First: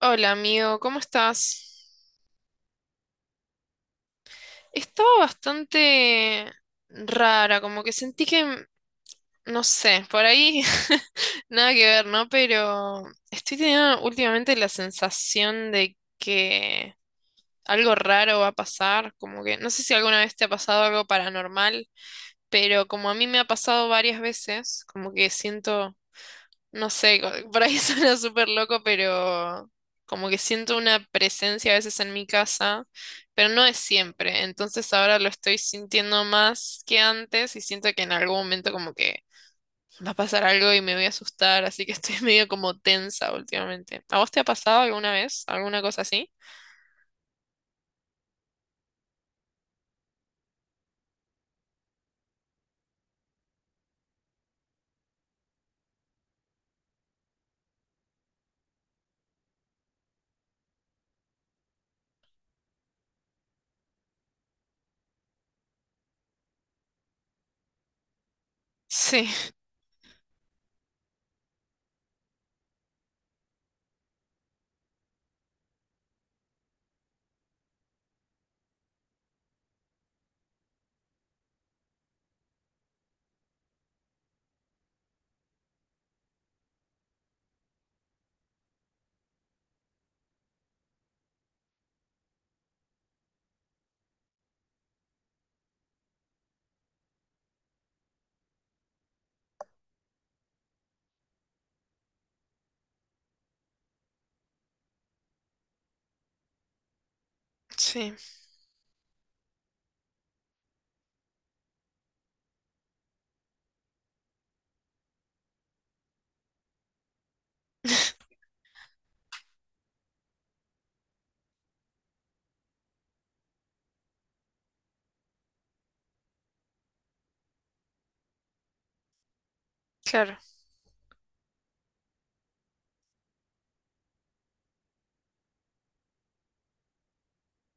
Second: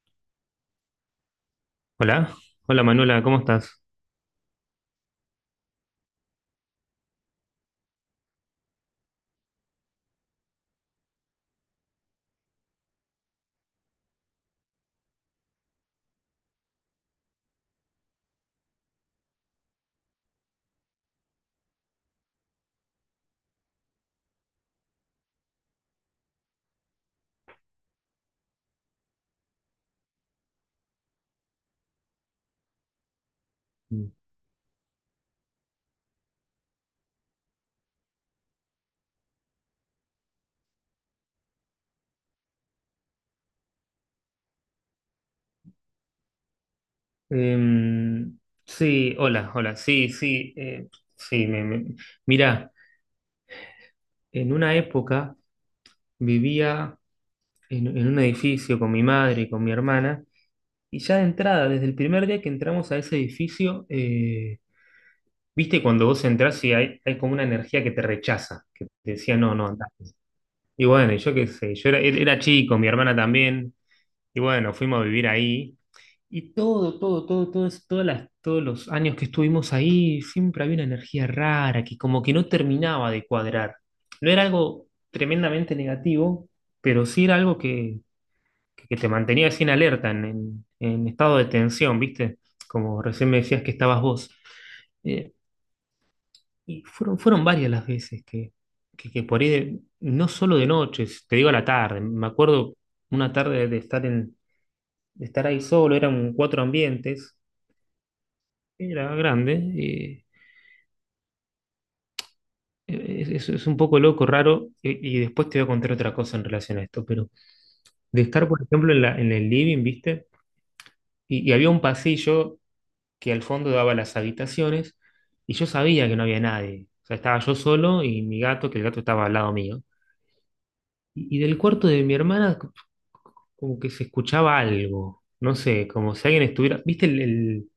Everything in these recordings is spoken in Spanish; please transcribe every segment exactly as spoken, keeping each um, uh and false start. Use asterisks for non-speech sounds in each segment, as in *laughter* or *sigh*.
Hola amigo, ¿cómo estás? Hola, hola Manuela, ¿cómo estás? Estaba bastante rara, como que sentí que, m- no sé, por ahí *laughs* nada que ver, ¿no? Pero estoy teniendo últimamente la sensación de que algo raro va a pasar, como que no sé si alguna vez te ha pasado algo paranormal, pero como a mí me ha pasado varias veces, como que siento. No sé, co- por ahí *laughs* suena súper loco, pero como que siento una presencia a veces en mi casa, pero no es siempre. Entonces ahora lo estoy sintiendo más que antes y siento que en algún momento como que va a pasar algo y me voy a asustar, así que estoy *laughs* medio como tensa últimamente. ¿A vos te ha pasado alguna vez alguna cosa así? Em, sí, hola, hola, sí, sí, eh, sí, me, me- mirá, en una época vivía en, en un edificio con mi madre y con mi hermana, y ya de entrada, desde el primer día que entramos a ese edificio, eh, viste, cuando vos entrás y hay, hay como una energía que te rechaza, que te Sí, decía, no, no, andá. Y bueno, y yo qué sé, yo era, era chico, mi hermana también, y bueno, fuimos a vivir ahí. Y todo, todo, todo, todo, es- todas las, todos los años que estuvimos ahí, siempre había una energía rara que como que no terminaba de cuadrar. No era algo tremendamente negativo, pero sí era algo que, que- que te mantenía así en alerta, en, en- en estado de tensión, ¿viste? Como recién me decías que estabas vos. Eh, y fueron, fueron varias las veces que, que, que por ahí, de- no solo de noches, te digo a la tarde, me acuerdo una tarde de estar, en, de estar ahí solo, eran cuatro ambientes. sí, Era grande y es, es- es un poco loco, raro, y, y después te voy a contar otra cosa en relación a esto, pero de *laughs* estar, por ejemplo, en la, en el living, ¿viste? Y, y había un pasillo que al fondo daba las habitaciones, y yo sabía que no había nadie. O sea, estaba yo solo y mi gato, que el gato estaba al lado mío. claro, Y, y del cuarto de mi hermana, c- como que se escuchaba algo, no sé, como si alguien estuviera, ¿viste el, el-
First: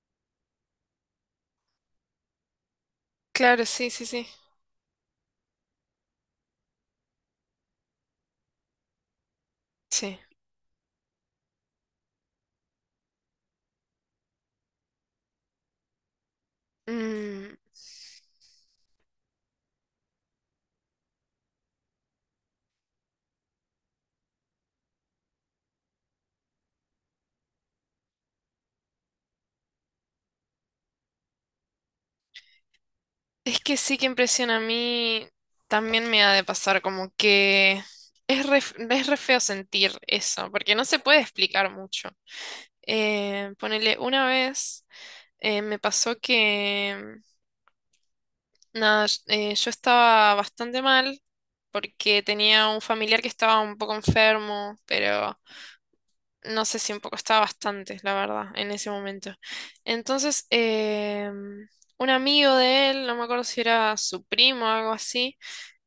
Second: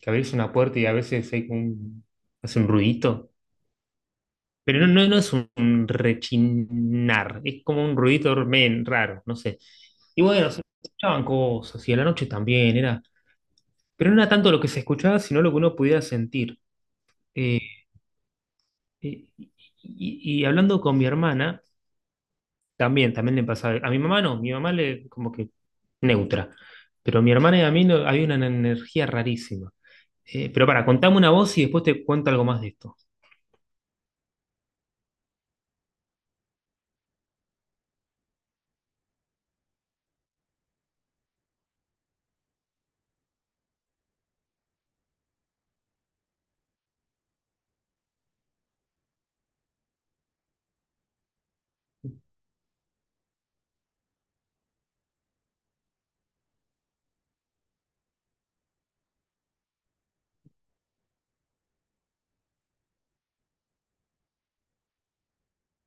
que abrís una puerta y a veces hay como un, hace un ruidito? claro, sí, sí, sí, Pero no, no, no es un rechinar, es como un ruidito men, raro, no sé. sí. Y bueno, se escuchaban cosas, y a la noche también, era, pero no era tanto lo que se escuchaba, sino lo que uno pudiera sentir. Mm. Eh, eh, y, y- y hablando con mi hermana, también, también le pasaba. A mi mamá no, mi mamá le como que neutra. Pero mi hermana y a mí no, había una energía rarísima. Eh, pero para, contame una voz y después te cuento algo más de esto. Es que sí que impresiona a mí, también me ha de pasar como que es re, es re feo sentir eso, porque no se puede explicar mucho. Eh, ponele, una vez eh, me pasó que, nada, sh- eh, yo estaba bastante mal porque tenía un familiar que estaba un poco enfermo, pero no sé si un poco estaba bastante, la verdad, en ese momento. Entonces, em, un amigo de él, no me acuerdo si era su primo o algo así,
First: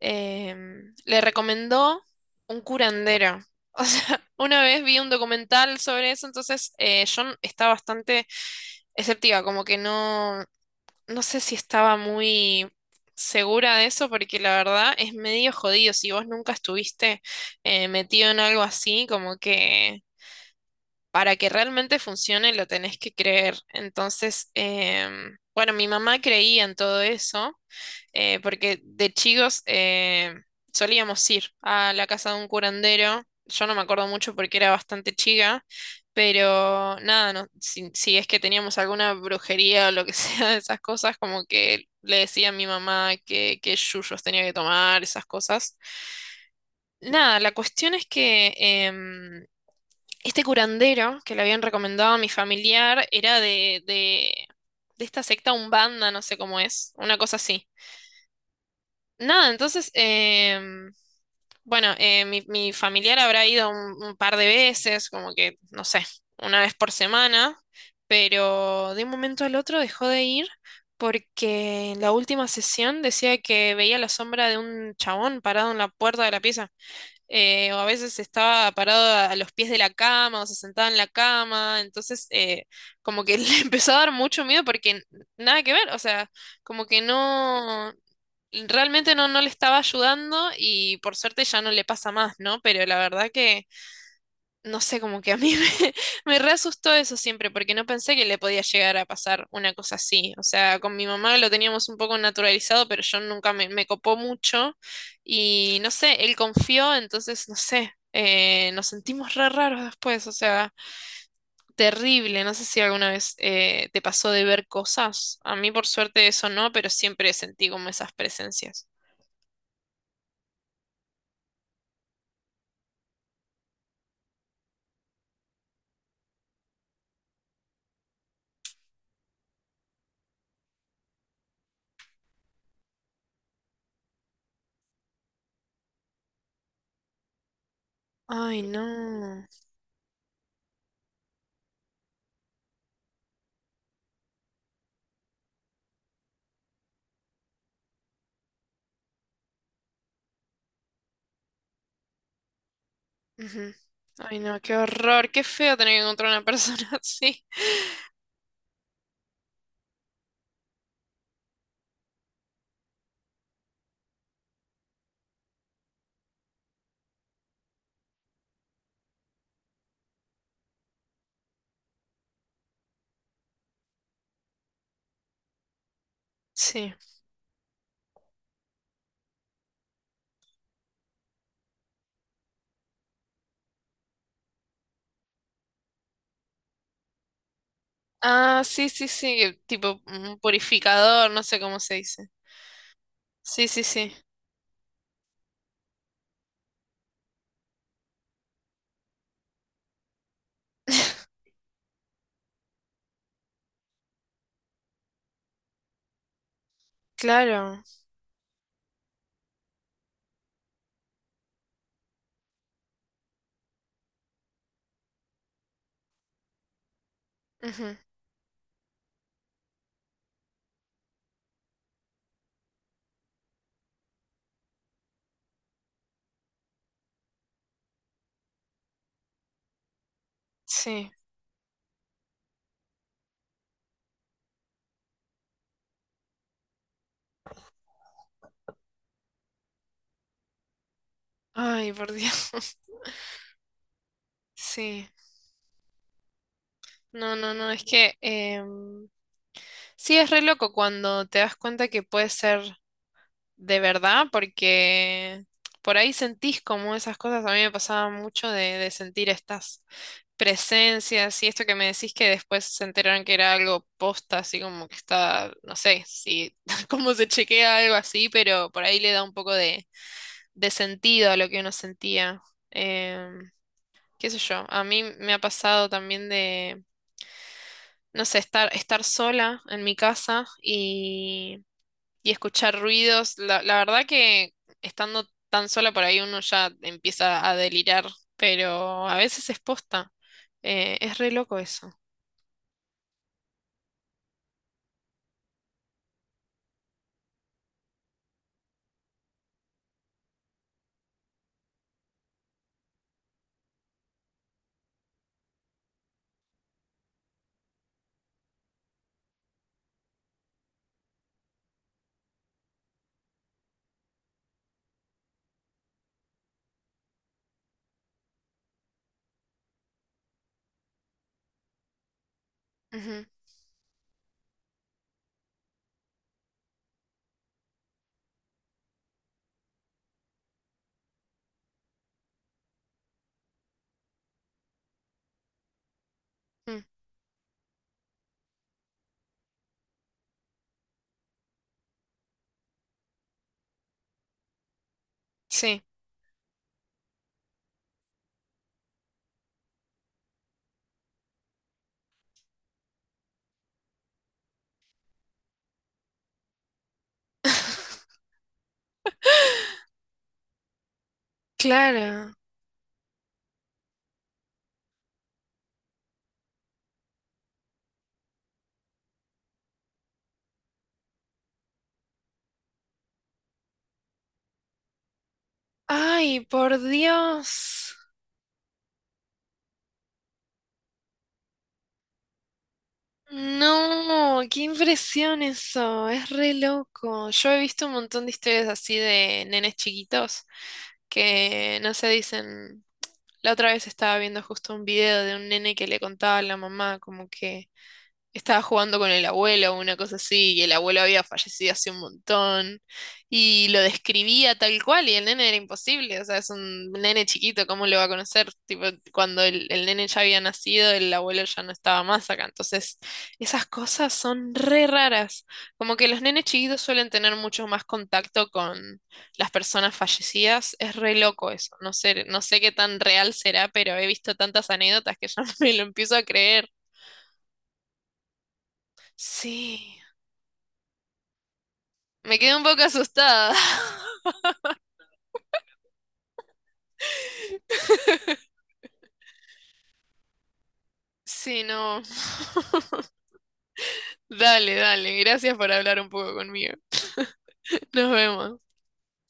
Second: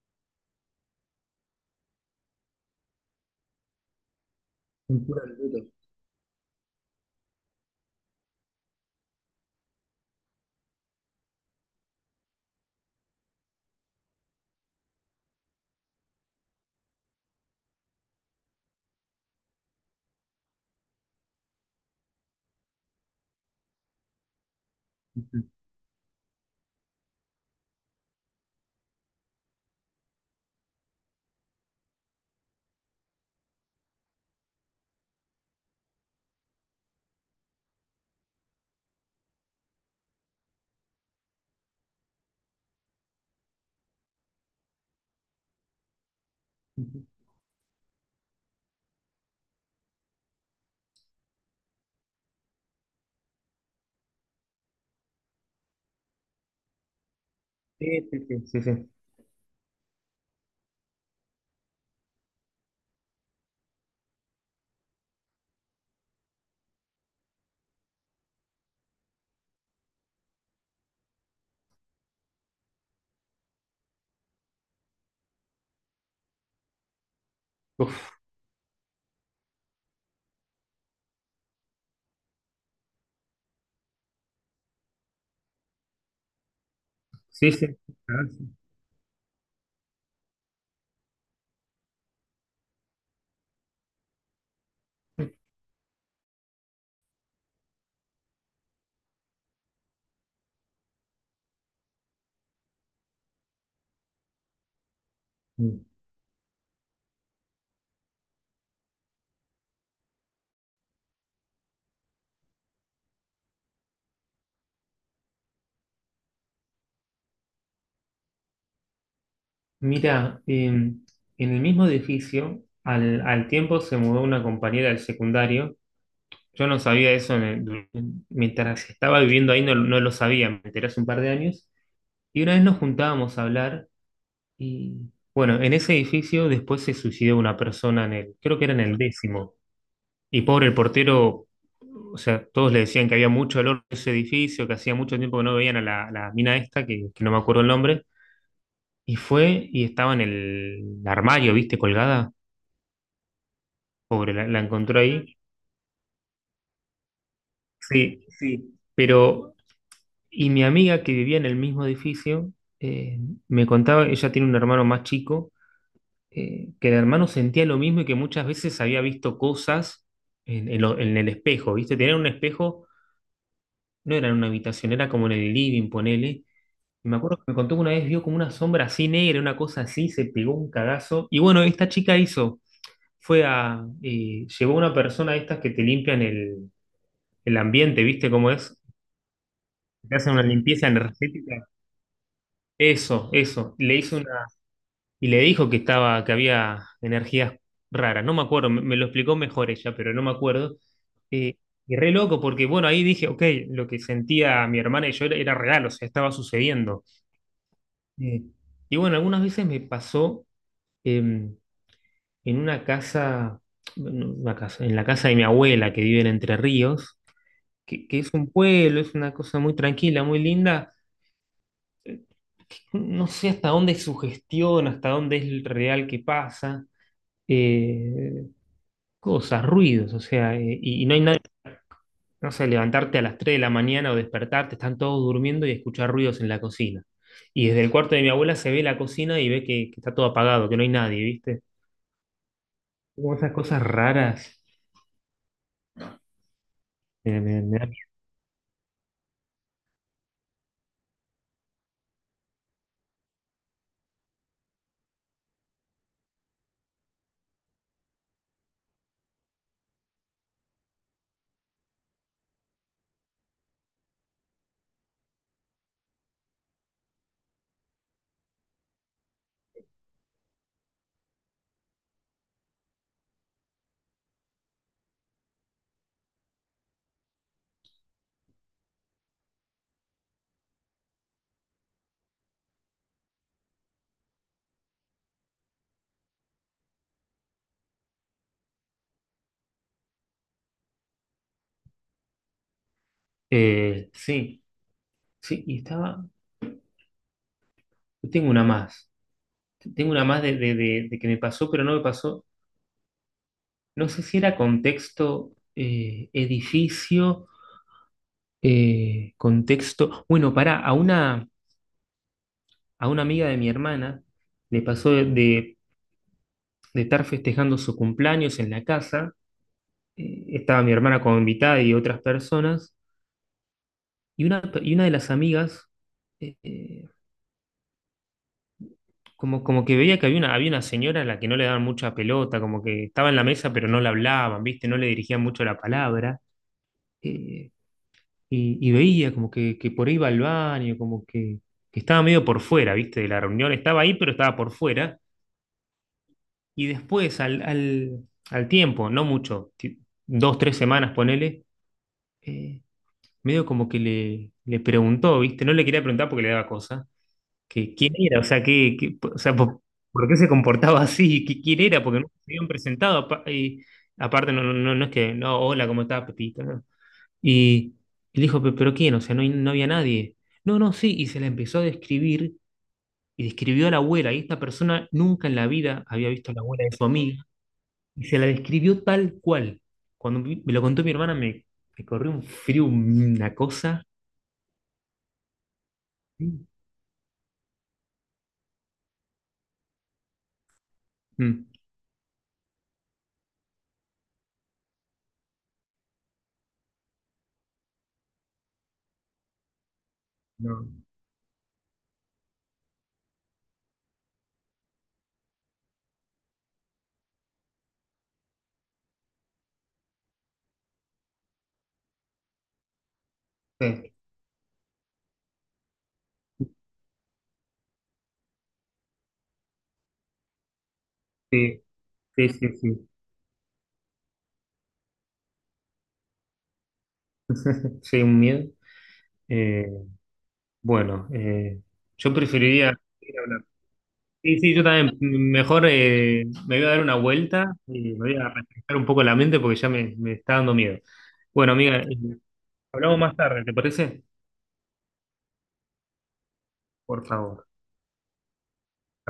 em, le recomendó un curandero. O sea, *laughs* una vez vi un Cintura del Duero. documental sobre eso, entonces eh, yo n- estaba bastante escéptica, como que no, no sé si estaba muy segura de eso, porque la verdad es medio jodido. Si vos nunca estuviste eh, metido en algo así, como que para que realmente funcione lo tenés que creer. Entonces, em, bueno, mi mamá creía en todo eso eh, porque de chicos eh, solíamos ir a la casa de un curandero. Yo no me acuerdo mucho porque era bastante chica, pero nada, no, si, si es que teníamos alguna brujería o lo que *laughs* sea de esas cosas, como que le decía a mi mamá que, que yuyos tenía que tomar, esas cosas. Nada, la cuestión es que em, este curandero que le habían recomendado a mi familiar era de, de, de esta secta Umbanda, no sé cómo es, una cosa así. Sí, sí, sí, sí, sí. Nada, entonces, em, bueno, eh, mi, mi familiar habrá ido un, un par de veces, como que, no sé, una vez por semana, pero de un momento al otro dejó de ir porque en la última sesión decía que veía la sombra de un chabón parado en la puerta de la pieza eh, o a veces Uf, estaba parado a, a los pies de la cama o se sentaba en la cama, entonces eh, como que *laughs* le empezó a dar mucho miedo porque nada que ver, o sea, como que sí, sí. no, Ah, realmente no, no le estaba ayudando y por suerte ya no le pasa más, ¿no? Pero la verdad que no sé, como que a mí me, *laughs* me re asustó eso siempre, porque no pensé que le podía llegar a pasar una cosa así. O sea, con mi mamá lo teníamos un poco naturalizado, pero yo nunca me, me copó mucho. Y sí. no sé, él confió, entonces, no sé, eh, nos sentimos re raros después. O sea, terrible. No sé si alguna vez eh, te pasó de ver cosas. A mí, por suerte, eso no, pero siempre sentí como esas presencias. Mira, em, en el mismo edificio, al, al tiempo se mudó una compañera del secundario. Yo no sabía eso en el- en- mientras estaba viviendo ahí, no, no lo sabía, me enteré hace un par de años. Y una vez nos juntábamos a hablar y, bueno, en ese edificio después se suicidó una persona en el, creo Ay, que era en el no. décimo. Y pobre el portero, o sea, todos le decían que había mucho olor en ese edificio, que hacía mucho tiempo que no veían a la, la mina esta, que que no me acuerdo el nombre. Y fue y estaba en el armario, ¿viste? Colgada. Ujú. Pobre, Ay, la, no, la qué encontró horror, ahí. qué feo tener que encontrar una persona *laughs* así. Sí, sí, pero, y mi amiga que vivía en el mismo edificio, eh, me contaba, ella tiene un hermano más chico, eh, que el hermano sentía lo mismo y que muchas veces había visto cosas en, en lo- en el espejo, ¿viste? Tenían un espejo, no era en una habitación, era como en el living, ponele. Sí. Y me acuerdo que me contó que una vez vio como una sombra así negra, una cosa así, se pegó un cagazo. Y bueno, esta chica hizo, fue a, eh, llevó a una persona de estas que te limpian el, el ambiente, ¿viste cómo Ah, es? sí, sí, sí, tipo Te hacen un una limpieza purificador, no sé energética. cómo se dice. Eso, Sí, eso. sí, Le sí. hizo una, y le dijo que estaba, que había energías raras. No me acuerdo, me, me lo explicó mejor ella, pero no me acuerdo. *laughs* Eh, y re loco, porque bueno, ahí dije, ok, lo que sentía mi hermana y yo era, era real, o sea, estaba sucediendo. Claro. Eh, y bueno, algunas veces me pasó em, en una casa, no, una casa, en la casa de mi abuela que vive en Entre Ríos, Ujú. que, que es un pueblo, es una cosa muy tranquila, muy linda. No sé hasta dónde es sugestión, hasta dónde es real que pasa, eh, cosas, ruidos, o sea, eh, y, y Sí. no hay nadie, no sé, levantarte a las tres de la mañana o despertarte, están todos durmiendo y escuchar ruidos en la cocina. Y desde el cuarto de mi abuela se ve la cocina y ve que, que está todo apagado, que no hay nadie, ¿viste? Ay, por Dios. *laughs* Como esas cosas raras. Sí. No, eh, no, me- no, me es da- miedo. que em, sí es re loco cuando te das cuenta que puede ser de verdad, porque por ahí sentís como esas cosas. A mí me pasaba mucho de, de sentir estas presencias y esto que me decís que después se enteraron que era algo posta, así como que está, no sé, si *laughs* cómo se chequea algo así, pero por ahí le da un poco de, de sentido a lo que uno sentía. Em, Qué sé yo, a mí me ha pasado también de, no sé, estar, estar sola en mi casa y, y escuchar ruidos. La, la verdad que estando tan sola por ahí uno ya empieza a delirar, pero a veces es posta. Eh, es re loco eso. Eh, sí, sí, y estaba, tengo una más, tengo una más de, de- de- de que me pasó, pero no me pasó. No sé si era contexto eh, edificio, eh, contexto. Bueno, pará, a una, a una amiga de mi hermana le pasó de, de- de estar festejando su cumpleaños en la casa. eh, estaba mi hermana como invitada y otras personas. Y una, y una de las amigas, eh, eh, como, como que veía que había una, había una señora a la que no le daban mucha pelota, como que estaba en la mesa pero no le hablaban, ¿viste? No le dirigían mucho la palabra. Mm. eh, y, y veía como que, que por ahí iba al baño, como que, que estaba medio por fuera, ¿viste? De la reunión estaba ahí, pero estaba por fuera. Sí, Y después, al, al, al tiempo, no mucho, ti- dos, tres semanas, ponele, eh, medio como que le, le preguntó, ¿viste? No le quería preguntar porque le daba cosa, que quién *laughs* era, o sea, que, que- o sea, por, por qué se comportaba *laughs* así, que quién era, porque no claro. se habían presentado. apa- y aparte, no, no, no no es que, no, hola, ¿cómo estás, Pepito? Y él dijo, "Pe- ¿pero quién? O sea, no, hay- no había nadie. No, no, sí, y se la empezó a describir y describió a la abuela. Y esta persona nunca en la vida había Ay, visto a la por abuela de su amiga Dios. y se la describió tal cual. Cuando vi- me lo contó mi hermana, me, me corrió un frío, una cosa. No, qué impresión eso. Es re loco. Yo he visto un montón de historias así de nenes chiquitos Mm, que no se dicen. La otra vez estaba viendo justo un video de un nene que le contaba a la mamá como que estaba jugando con el abuelo o una cosa así, y el no, abuelo había fallecido hace un montón, y lo describía tal cual, y el nene era imposible, o sea, es un nene chiquito, ¿cómo lo va a conocer? Tipo, cuando el, el nene ya había nacido, el abuelo ya no estaba más acá, entonces esas sí, cosas son re raras, como que los nenes chiquitos suelen tener mucho más contacto con las personas fallecidas, es re loco eso, sí, no sé, no sí, sé sí, qué tan sí, real será, pero he visto tantas anécdotas que ya *laughs* me lo empiezo a creer. sí, un miedo. Eh, Sí. bueno, eh, yo Me quedé un poco preferiría ir a asustada. hablar. *laughs* Sí, sí, yo también. Mejor eh, me voy a dar una vuelta y me voy a refrescar un poco la mente porque ya me, me está dando miedo. Sí, Bueno, amiga, no. eh, hablamos más tarde, ¿te parece? Dale, dale. Gracias por hablar un poco conmigo. Por favor. Nos vemos.